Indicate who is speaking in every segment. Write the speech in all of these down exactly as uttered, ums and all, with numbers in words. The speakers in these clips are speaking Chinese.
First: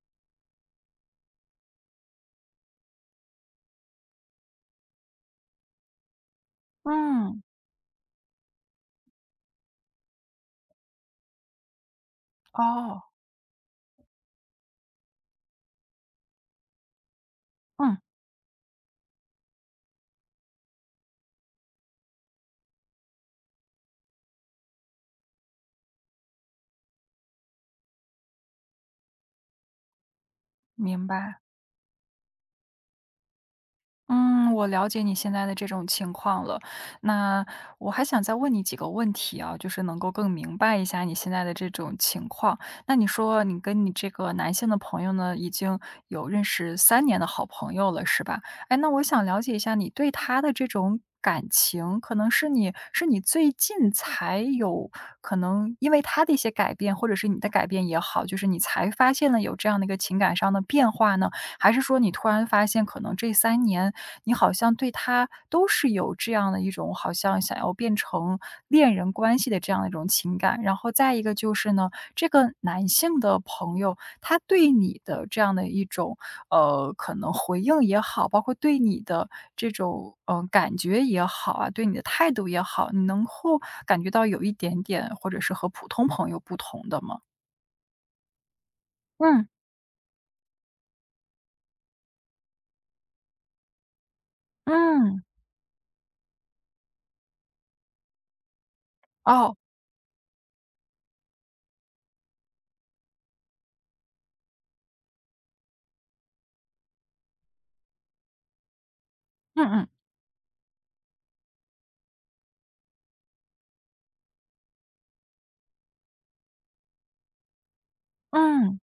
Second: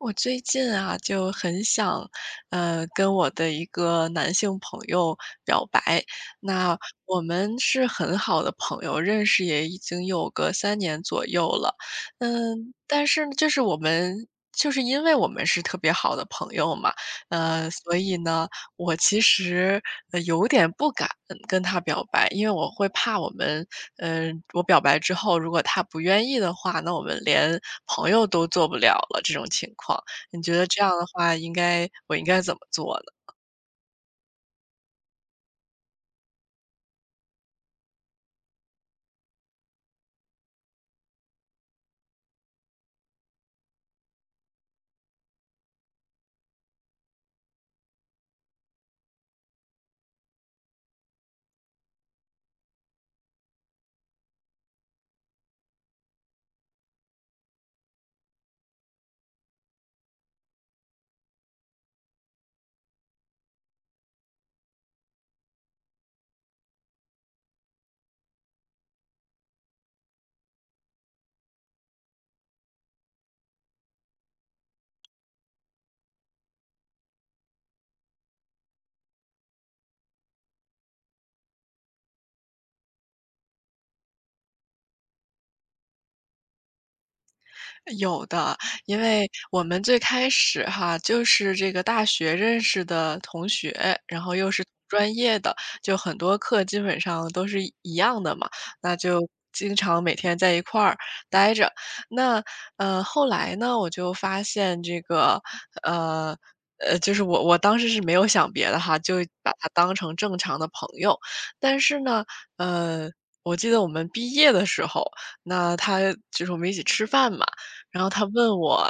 Speaker 1: 我最近啊，就很想，呃，跟我的一个男性朋友表白。那我
Speaker 2: 嗯。
Speaker 1: 们是很好的朋友，认识也已经有个三年左右了。嗯，但
Speaker 2: 哦。
Speaker 1: 是就是我们就是因为我们是特别好的朋友嘛，呃，所
Speaker 2: 嗯。
Speaker 1: 以呢，我其实，呃，有点不敢跟跟他表白，因为我会怕我们呃，我表白之后，如果他不愿意的话，那我们连朋友都做不了了这种情况。你觉得这样
Speaker 2: 明
Speaker 1: 的话，
Speaker 2: 白。
Speaker 1: 应该我应该怎么做呢？
Speaker 2: 嗯，我了解你现在的这种情况了。那，我还想再问你几个问题啊，就是能够更明白一下你现在的这种情况。那你说你跟你这个男性的朋友呢，已经有认识三年的好朋友了，是吧？诶，那我想了解一下你对他的这种感情，可能是你是你最近才有可能因为他的一些改变，或者是你的改变也好，就是你才发现了有这样的一个情感上的变化呢？还是说你突然发现可能这三年你好像对他都是有这样的一种好像想要变成，恋人关系的这样的一种情感。然后再一个就是呢，这个男性的朋友，他对你的这样的一种，呃，可能回应也好，包括对你的这种，呃，感觉也好啊，对你的态度也好，你能够感觉到有一点点或者是和普通朋友不同的吗？
Speaker 1: 有的，因为
Speaker 2: 嗯。
Speaker 1: 我们最开始哈，就是这个大学认识的同学，然后又是专
Speaker 2: 嗯。
Speaker 1: 业的，就很多课基本上都是一一样的嘛，那就
Speaker 2: 哦。
Speaker 1: 经常每天在一块儿待着。那，呃，后来呢我就发现这个，呃，呃，就是我我当时是没有想别的哈，就把他
Speaker 2: 嗯嗯。
Speaker 1: 当成正常的朋友。但是呢，呃，我记得我们毕业的时候，那他，就是我们一起吃饭嘛，然后他问
Speaker 2: 嗯。
Speaker 1: 我，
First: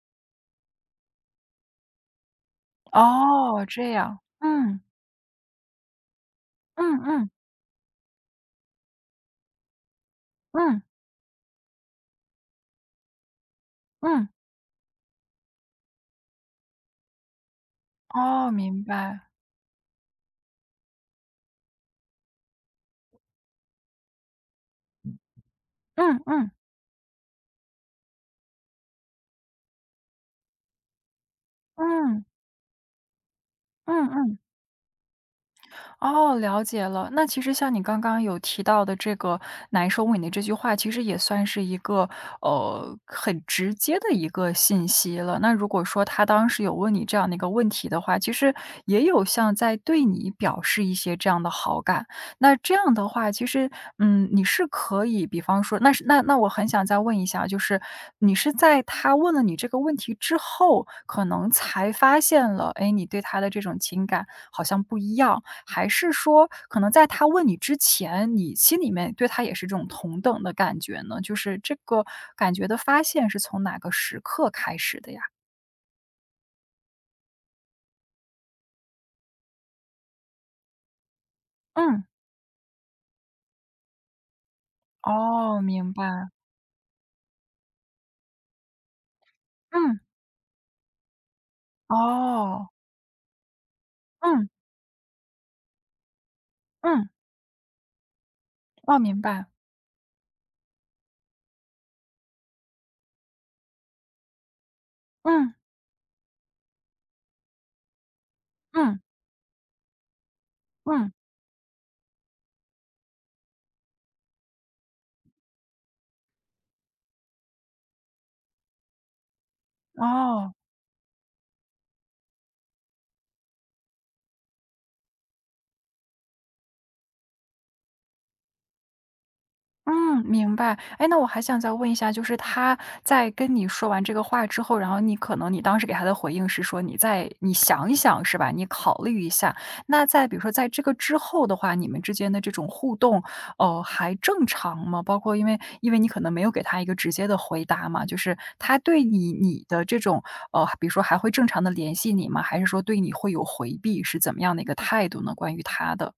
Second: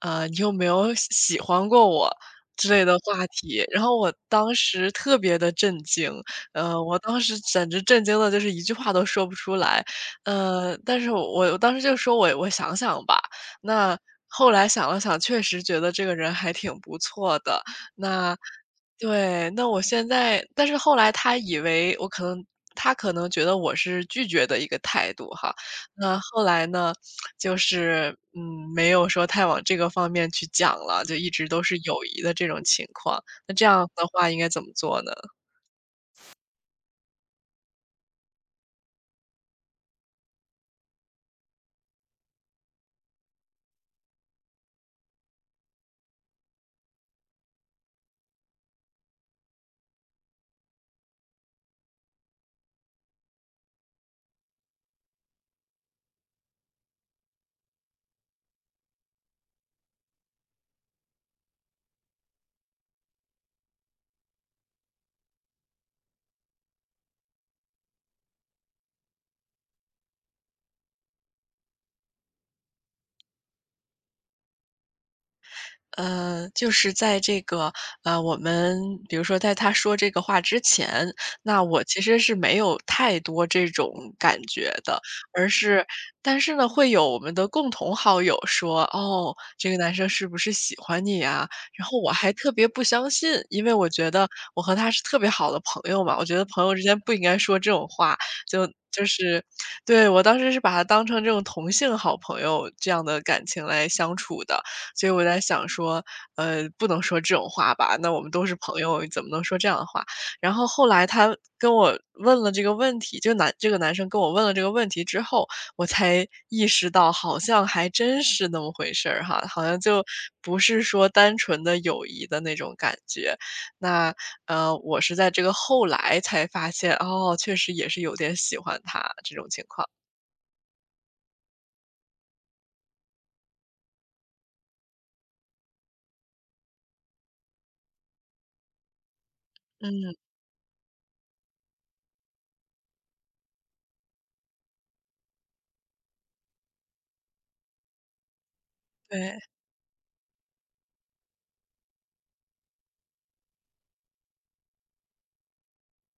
Speaker 1: 呃，你有没有喜喜欢过我，之类的话
Speaker 2: 哦，
Speaker 1: 题。然
Speaker 2: 这
Speaker 1: 后我
Speaker 2: 样，
Speaker 1: 当
Speaker 2: 嗯。
Speaker 1: 时特别的震惊，呃，我
Speaker 2: 嗯
Speaker 1: 当
Speaker 2: 嗯。
Speaker 1: 时简直震惊得就是一句话都说不出来。呃，
Speaker 2: 嗯。
Speaker 1: 但是我当时就说：“我我想想吧。”那，
Speaker 2: 嗯。
Speaker 1: 后来想了想确实觉得这个人还挺不错的，那
Speaker 2: 哦，明白。
Speaker 1: 对，那我现在但是后来他以为我可能他可能觉得我是拒绝的一个态度哈。那
Speaker 2: 嗯
Speaker 1: 后
Speaker 2: 嗯。
Speaker 1: 来呢，就是，嗯，没有说太往这个方面去讲了，就一直都是友谊
Speaker 2: 嗯。
Speaker 1: 的这种情况。那这样的
Speaker 2: 嗯
Speaker 1: 话
Speaker 2: 嗯。
Speaker 1: 应该怎么做呢？
Speaker 2: 哦，了解了。那其实像你刚刚有提到的这个难收尾的这句话，其实也算是一个，呃，很直接的一个信息了。那如果说他当时有问你这样的一个问题的话，其实也有像在对你表示一些这样的好感。那这样的话，其实，嗯，你是可以比方说那是那那我很想再问一下，就是，你是在他问了你这个问题之后，可能才发现了，诶，你对他的这种情感好像不一样。还是说，可能在他问你之前，你心里面对他也是这种同等的感觉呢？就是这个感觉的发现是从哪个时刻开始的呀？
Speaker 1: 呃，就是在这个，呃，我们比如说在他说这个话之前，那我其
Speaker 2: 嗯。
Speaker 1: 实是没有太多这种感觉的。而
Speaker 2: 哦，
Speaker 1: 是
Speaker 2: 明白。
Speaker 1: 但是呢，会有我们的共同好友说：“哦！这个男
Speaker 2: 嗯。
Speaker 1: 生是不是喜欢你呀？”然后我还特别
Speaker 2: 哦。
Speaker 1: 不相信，因为我觉得
Speaker 2: 嗯。
Speaker 1: 我和他是特别好的朋友嘛。我觉得朋友之间
Speaker 2: 嗯。
Speaker 1: 不应该说这种话，就
Speaker 2: 哦，
Speaker 1: 就
Speaker 2: 明
Speaker 1: 是
Speaker 2: 白。
Speaker 1: 对，我当时是把他当成这种同性好朋友，这样的感情来相处的。所以我在
Speaker 2: 嗯。
Speaker 1: 想说，呃，不能说这种话吧，那我们都是朋
Speaker 2: 嗯。
Speaker 1: 友，怎么能说这样的话？然后后来
Speaker 2: 嗯。
Speaker 1: 他跟我问了这个问题，这男这个男生跟我问了这个问题之后，我才意识到，好像还真是那么回事儿哈，好像就
Speaker 2: 哦。
Speaker 1: 不是说单纯的友谊的那种感觉。那，呃，我是在这个后来才发现，哦！确实也是有点喜欢他，这种情况。
Speaker 2: 嗯，明白。诶，那我还想再问一下，就是他在跟你说完这个话之后，然后你可能你当时给他的回应是说你再你想一想是吧？你考虑一下。那
Speaker 1: 嗯。
Speaker 2: 在比如说在这个之后的话，你们之间的这种互动，哦，还正常吗？包括因为因为你可能没有给他一个直接的回答嘛，就是他对你
Speaker 1: 对。
Speaker 2: 你的这种，呃比如说还会正常地联系你吗？还是说对你会有回避，是怎么样的一个态度呢？关于他的。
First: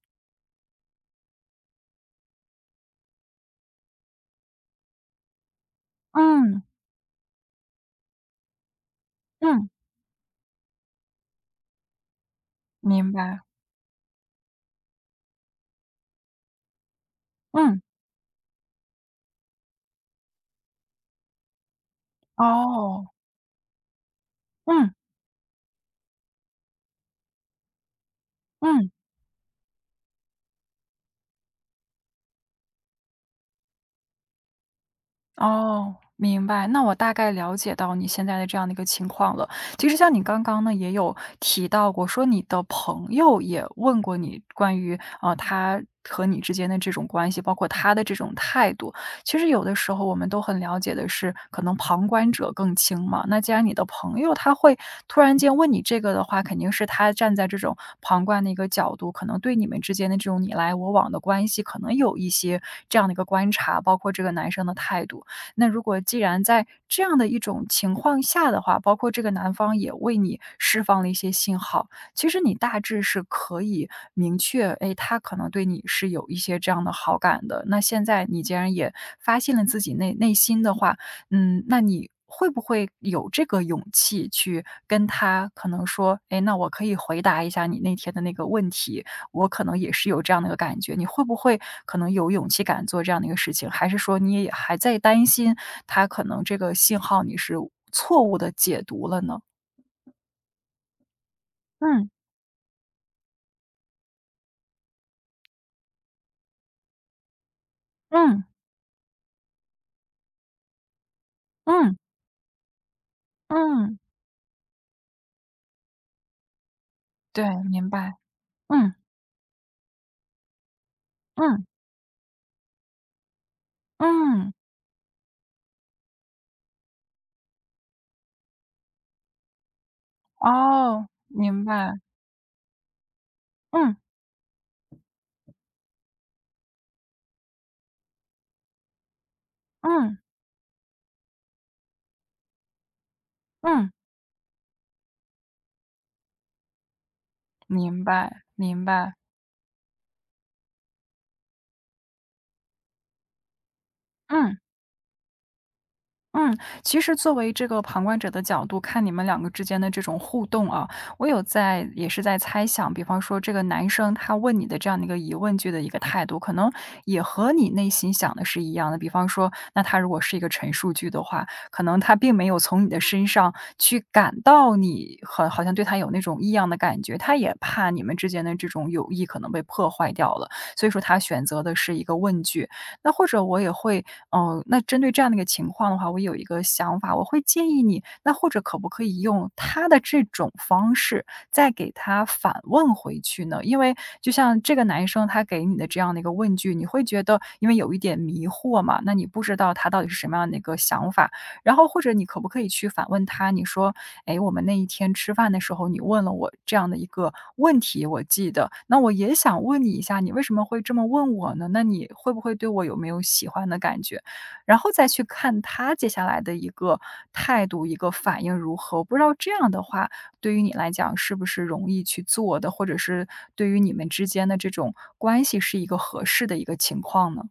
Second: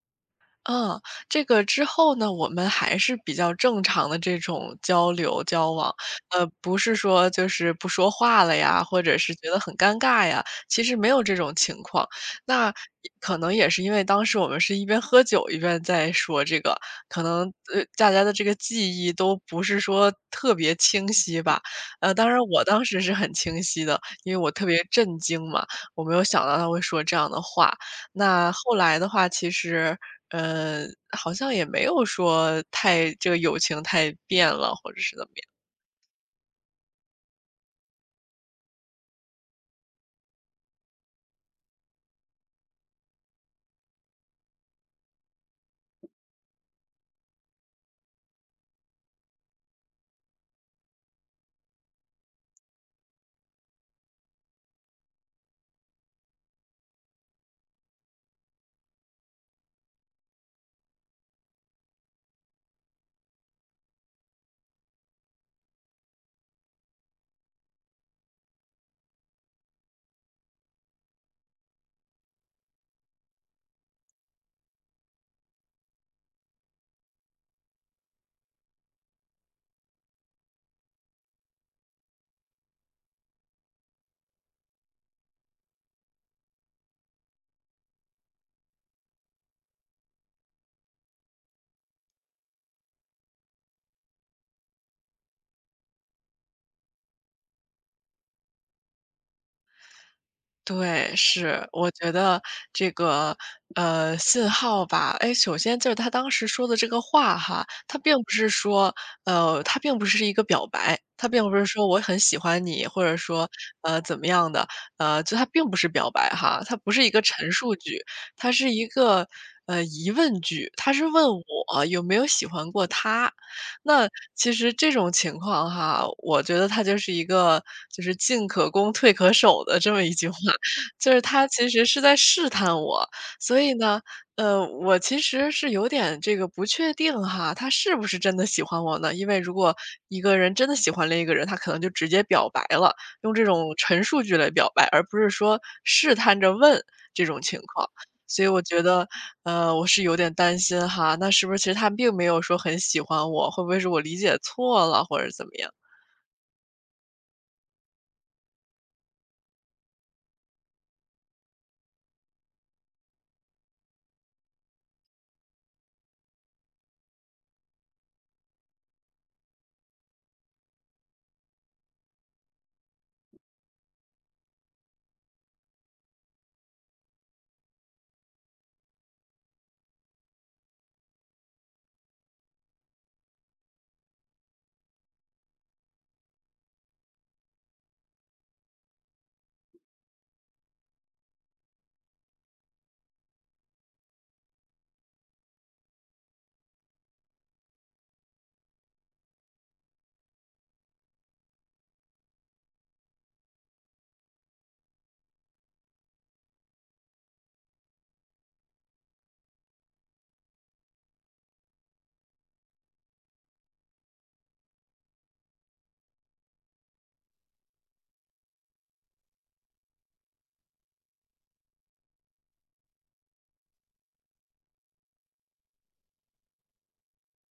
Speaker 1: 嗯，这个之后呢，我们还是比较正常地这种交流、交往。呃，
Speaker 2: 嗯。
Speaker 1: 不是说就是不说话了呀，或者是觉得
Speaker 2: 嗯。
Speaker 1: 很尴尬呀，其实没有这种情况。那也
Speaker 2: 明
Speaker 1: 可
Speaker 2: 白。
Speaker 1: 能也是因为当时我们是一边喝酒一边在说这个，可能，
Speaker 2: 嗯。
Speaker 1: 呃，大家的这个记忆都不是说特别清晰吧。呃，当然我当时
Speaker 2: 哦。
Speaker 1: 是很清晰的，因为我特别
Speaker 2: 嗯。
Speaker 1: 震惊嘛，我没有想到他会说这样的话。那后
Speaker 2: 嗯。
Speaker 1: 来的话，其实，嗯，好像也没有说太这个友情太变了，或者是怎么样。
Speaker 2: 哦，明白，那我大概了解到你现在的这样的一个情况了。其实像你刚刚呢也有提到过，说你的朋友也问过你关于，呃，他和你之间的这种关系，包括他的这种态度。其实有的时候我们都很了解的是，可能旁观者更清嘛。那既然你的朋友他会突然间问你这个的话，肯定会是他站在这种旁观的一个角度，可能对你们之间的这种你来我往的关系可能有一些这样的一个观察，包括这个男生的态度。那如果既然在这样的一种情况下的话，包括这个男方也为你释放了一些信号，其实你大致是可以明确，诶，他可能对你是有一些这样的好感的。那现在你既然也发现了自己内内心的话，嗯，那你会不会有这个勇气去跟他可能说，哎，那我可以回答一下你那天的那个问题，我可能也是有这样的一个感觉。你会不会可能有勇气敢做这样的一个事情，还是说你也也还在担心他可能这个信号你是误错误地解读了呢？
Speaker 1: 对，是，我
Speaker 2: 嗯。
Speaker 1: 觉得这个，呃，信号吧，哎，首先就是他当时说的这个话哈，他并不
Speaker 2: 嗯。
Speaker 1: 是说呃，他并不是一个表白，他并不是说
Speaker 2: 嗯。
Speaker 1: “我很喜欢你”，或者说，
Speaker 2: 嗯。
Speaker 1: 呃，怎么样的，呃，就他并不是表白哈。它不是一个
Speaker 2: 对，
Speaker 1: 陈述
Speaker 2: 明
Speaker 1: 句，
Speaker 2: 白。
Speaker 1: 它是一
Speaker 2: 嗯。
Speaker 1: 个，呃，疑问句，他是问
Speaker 2: 嗯。
Speaker 1: 我有没有喜欢过他。那
Speaker 2: 嗯。
Speaker 1: 其实这种情况哈，我觉得他就是一个就是进可攻退可守的这么一句话，
Speaker 2: 哦，
Speaker 1: 就是他
Speaker 2: 明
Speaker 1: 其实
Speaker 2: 白。
Speaker 1: 是在试探我。所以
Speaker 2: 嗯。
Speaker 1: 呢，呃，我其实是有点这个不确定哈，他是不是真的喜欢我呢。因为如果
Speaker 2: 嗯。
Speaker 1: 一个人真的喜欢另一个人，他可能就直接表白了，用这种
Speaker 2: 嗯。
Speaker 1: 陈述句来表白，而不是说试探着问，这种情况。
Speaker 2: 明白，
Speaker 1: 所以我觉
Speaker 2: 明
Speaker 1: 得，
Speaker 2: 白。
Speaker 1: 呃，我是有点担心哈，那是不是其实他并没有说很喜欢我，会不会是我理解
Speaker 2: 嗯。
Speaker 1: 错了或者怎么样。
Speaker 2: 嗯，其实作为这个旁观者的角度，看你们两个之间的这种互动啊，我有在也是在猜想，比方说这个男生，他问你的这样的一个疑问句的一个态度，可能也和你内心想的是一样的。比方说，那他如果是一个陈述句的话，可能他并没有从你的身上去感到你好好像对他有那种异样的感觉，他也怕你们之间的这种友谊可能被破坏掉了，所以说他选择的是一个问句。那或者我也会嗯，那针对这样的一个情况的话，我有一个想法，我会建议你，那或者可不可以用他的这种方式，再给他反问回去呢？因为就像这个男生他给你的这样的一个问句，你会觉得因为有一点迷惑嘛，那你不知道他到底是什么样的一个想法。然后或者你可不可以去反问他，你说，哎，我们那一天吃饭的时候，你问了我这样的一个问题，我记得。那我也想问你一下，你为什么会这么问我呢？那你会不会对我有没有喜欢的感觉？然后再去看他接下来的一个态度，一个反应如何。我不知道这样的话，对于你来讲是不是容易去做的，或者是对于你们之间的这种关系是一个合适的一个情况呢？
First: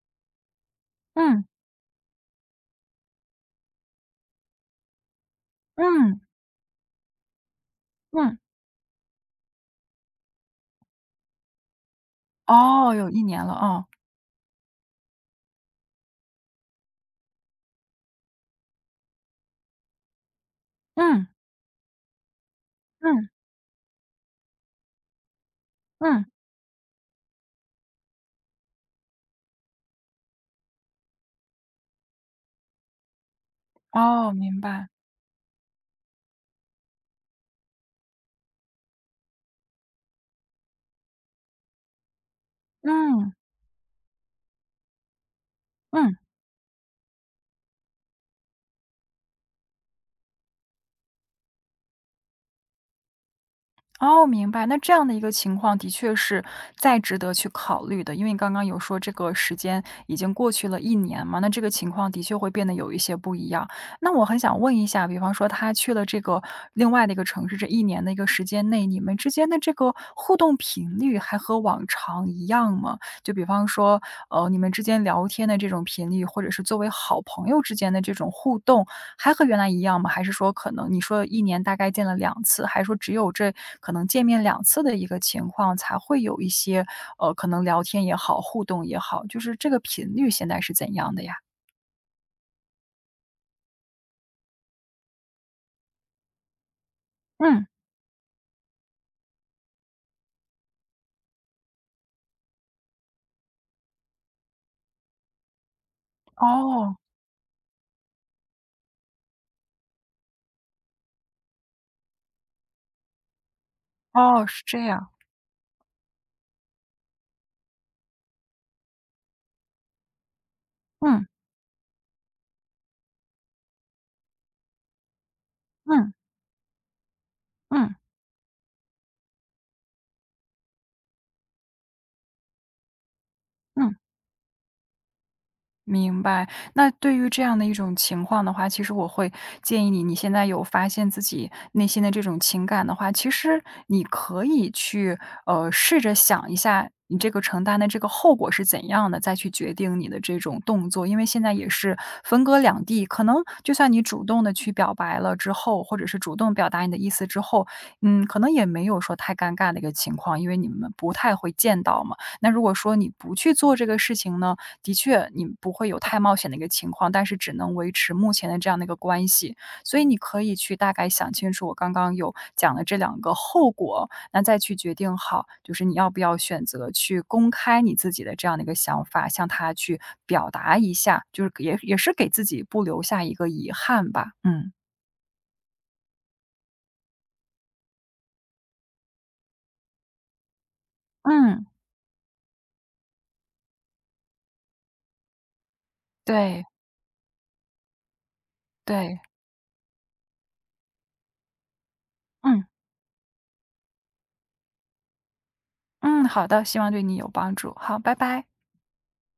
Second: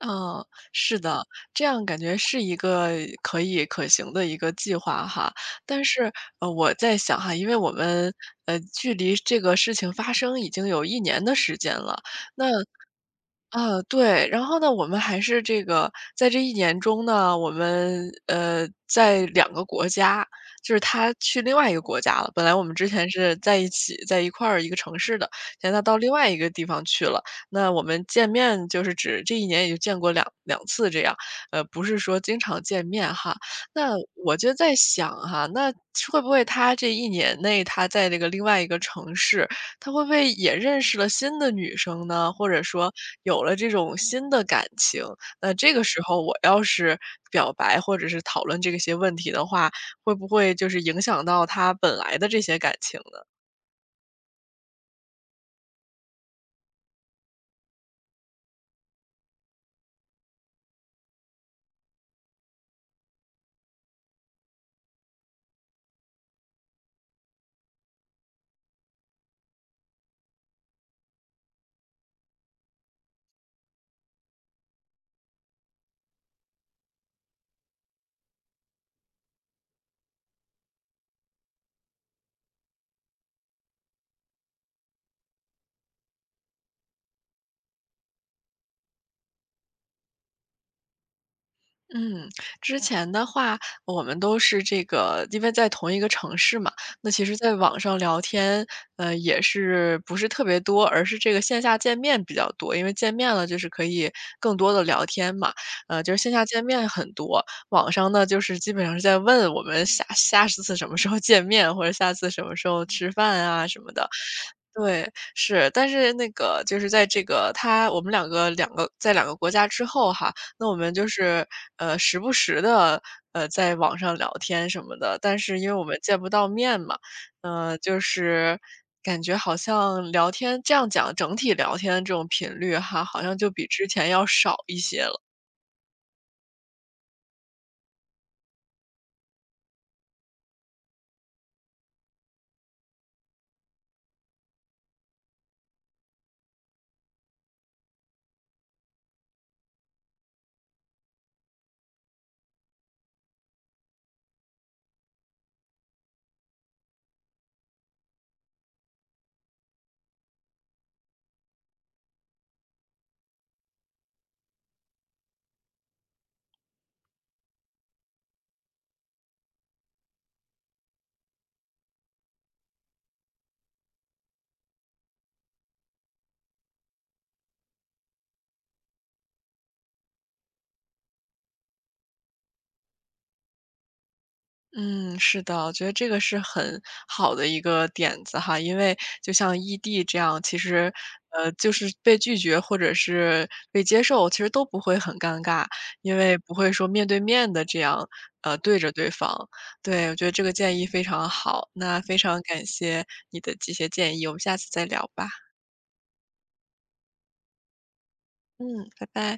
Speaker 1: 啊，是的，
Speaker 2: 嗯。
Speaker 1: 这样感觉是一个可以可行的一个计划哈。但是，
Speaker 2: 嗯。
Speaker 1: 嗯，我在想哈，因为我们，
Speaker 2: 嗯。
Speaker 1: 呃，距离这个事情发生已经有一年的时间了。那
Speaker 2: 哦，有一年了，
Speaker 1: 嗯，
Speaker 2: 啊。
Speaker 1: 对，然后呢，我们还是这个在这一年中呢，我们，呃，在两个国家，就是他
Speaker 2: 嗯。
Speaker 1: 去另外一个国家了。本来我们之前
Speaker 2: 嗯。
Speaker 1: 是在一起在一块儿一个城市的，现在到另
Speaker 2: 嗯。
Speaker 1: 外一个地方去了。那我们见面就是只这一年也就见过两两次这样，嗯，不是说经常见面哈。那
Speaker 2: 哦，
Speaker 1: 我就
Speaker 2: 明
Speaker 1: 在
Speaker 2: 白。
Speaker 1: 想哈，那会不会他这一年内，他在这个另外一个城市，他会不会也认识了新的女生呢？或者说，
Speaker 2: 嗯。
Speaker 1: 有了这种新的感情，那这个时
Speaker 2: 嗯。
Speaker 1: 候我要是表白或者是讨论这个些问题的话，会不会就是影响到他本来的这些感情呢？
Speaker 2: 哦，明白。那这样的一个情况的确是再值得去考虑的，因为刚刚有说这个时间已经过去了一年嘛，那这个情况的确会变得有一些不一样。那我很想问一下，比方说他去了这个另外的一个城市，这一年的时间内，你们之间的这个互动频率还和往常一样吗？就比方说，呃，你们之间聊天的这种频率，或者是作为好朋友之间的这种互动，还和原来一样吗？还是说可能你说一年大概见了两次，还是说只有这可能见面两次的一个情况，才会有一些，呃，可能聊天也好，互动也好，就是这个频率现在是怎样的呀？
Speaker 1: 嗯，之前的话我们都是这个因为在同一个城市嘛，那其实在
Speaker 2: 嗯。
Speaker 1: 网上聊天，呃，也是不是特别多，而是这个线下见面比较多，因为见面了就是可以更多地聊天嘛。呃，就是线下见面
Speaker 2: 哦。
Speaker 1: 很多，网上呢，就是基本上是在问我们下下次什么时候见面，或者下次什么时候吃饭啊，什么的。
Speaker 2: 哦，是这样。
Speaker 1: 对，是，但是那个就是在这个他我们两个两个在两个国家之后哈，那我们就
Speaker 2: 嗯。
Speaker 1: 是，呃，时不时地，呃，在网上聊天什么的，但是因为我们
Speaker 2: 嗯。
Speaker 1: 见不到面嘛。嗯，
Speaker 2: 嗯。
Speaker 1: 就是感觉好像聊天，这样讲，整体聊天这种频率哈，好像就比之
Speaker 2: 嗯。
Speaker 1: 前要少一些了。
Speaker 2: 明白，那对于这样的一种情况的话，其实我会建议你，你现在有发现自己内心的这种情感的话，其实你可以去，呃，试着想一下你这个承担的这个后果是怎样的，再去决定你的这种动作，因为现在也是分隔两地，可能就算你主动的去表白了之后，或者是主动表达你的意思之后，嗯，可能也没有说太尴尬的一个情况。因为你们不太会见到嘛，那如果说你不去做这个事情呢？的确你不会有太冒险的一个情况，但是只能维持目前的这样的一个关系，所以你可以去大概想清楚我刚刚有讲的这两个后果，那再去决定好，就是你要不要选择去公开你自己的这样的一个想法，向他去表达一下，就是也也是给自己不留下一个遗憾吧，嗯。
Speaker 1: 嗯，是的，我觉得这个是很好的一个点子哈，因为就像异地这样，其实，呃，
Speaker 2: 嗯。
Speaker 1: 就是被拒绝或者是被接受，其实都不会很尴尬，因为不
Speaker 2: 对。
Speaker 1: 会说面对面地这样，啊，对着对
Speaker 2: 对。
Speaker 1: 方，对，我觉得这个建议非常好。那非常
Speaker 2: 嗯。
Speaker 1: 感谢你的这些建议，我们下次再聊吧。
Speaker 2: 嗯，好的，希望对你有帮助，好，拜拜。
Speaker 1: 嗯，拜拜。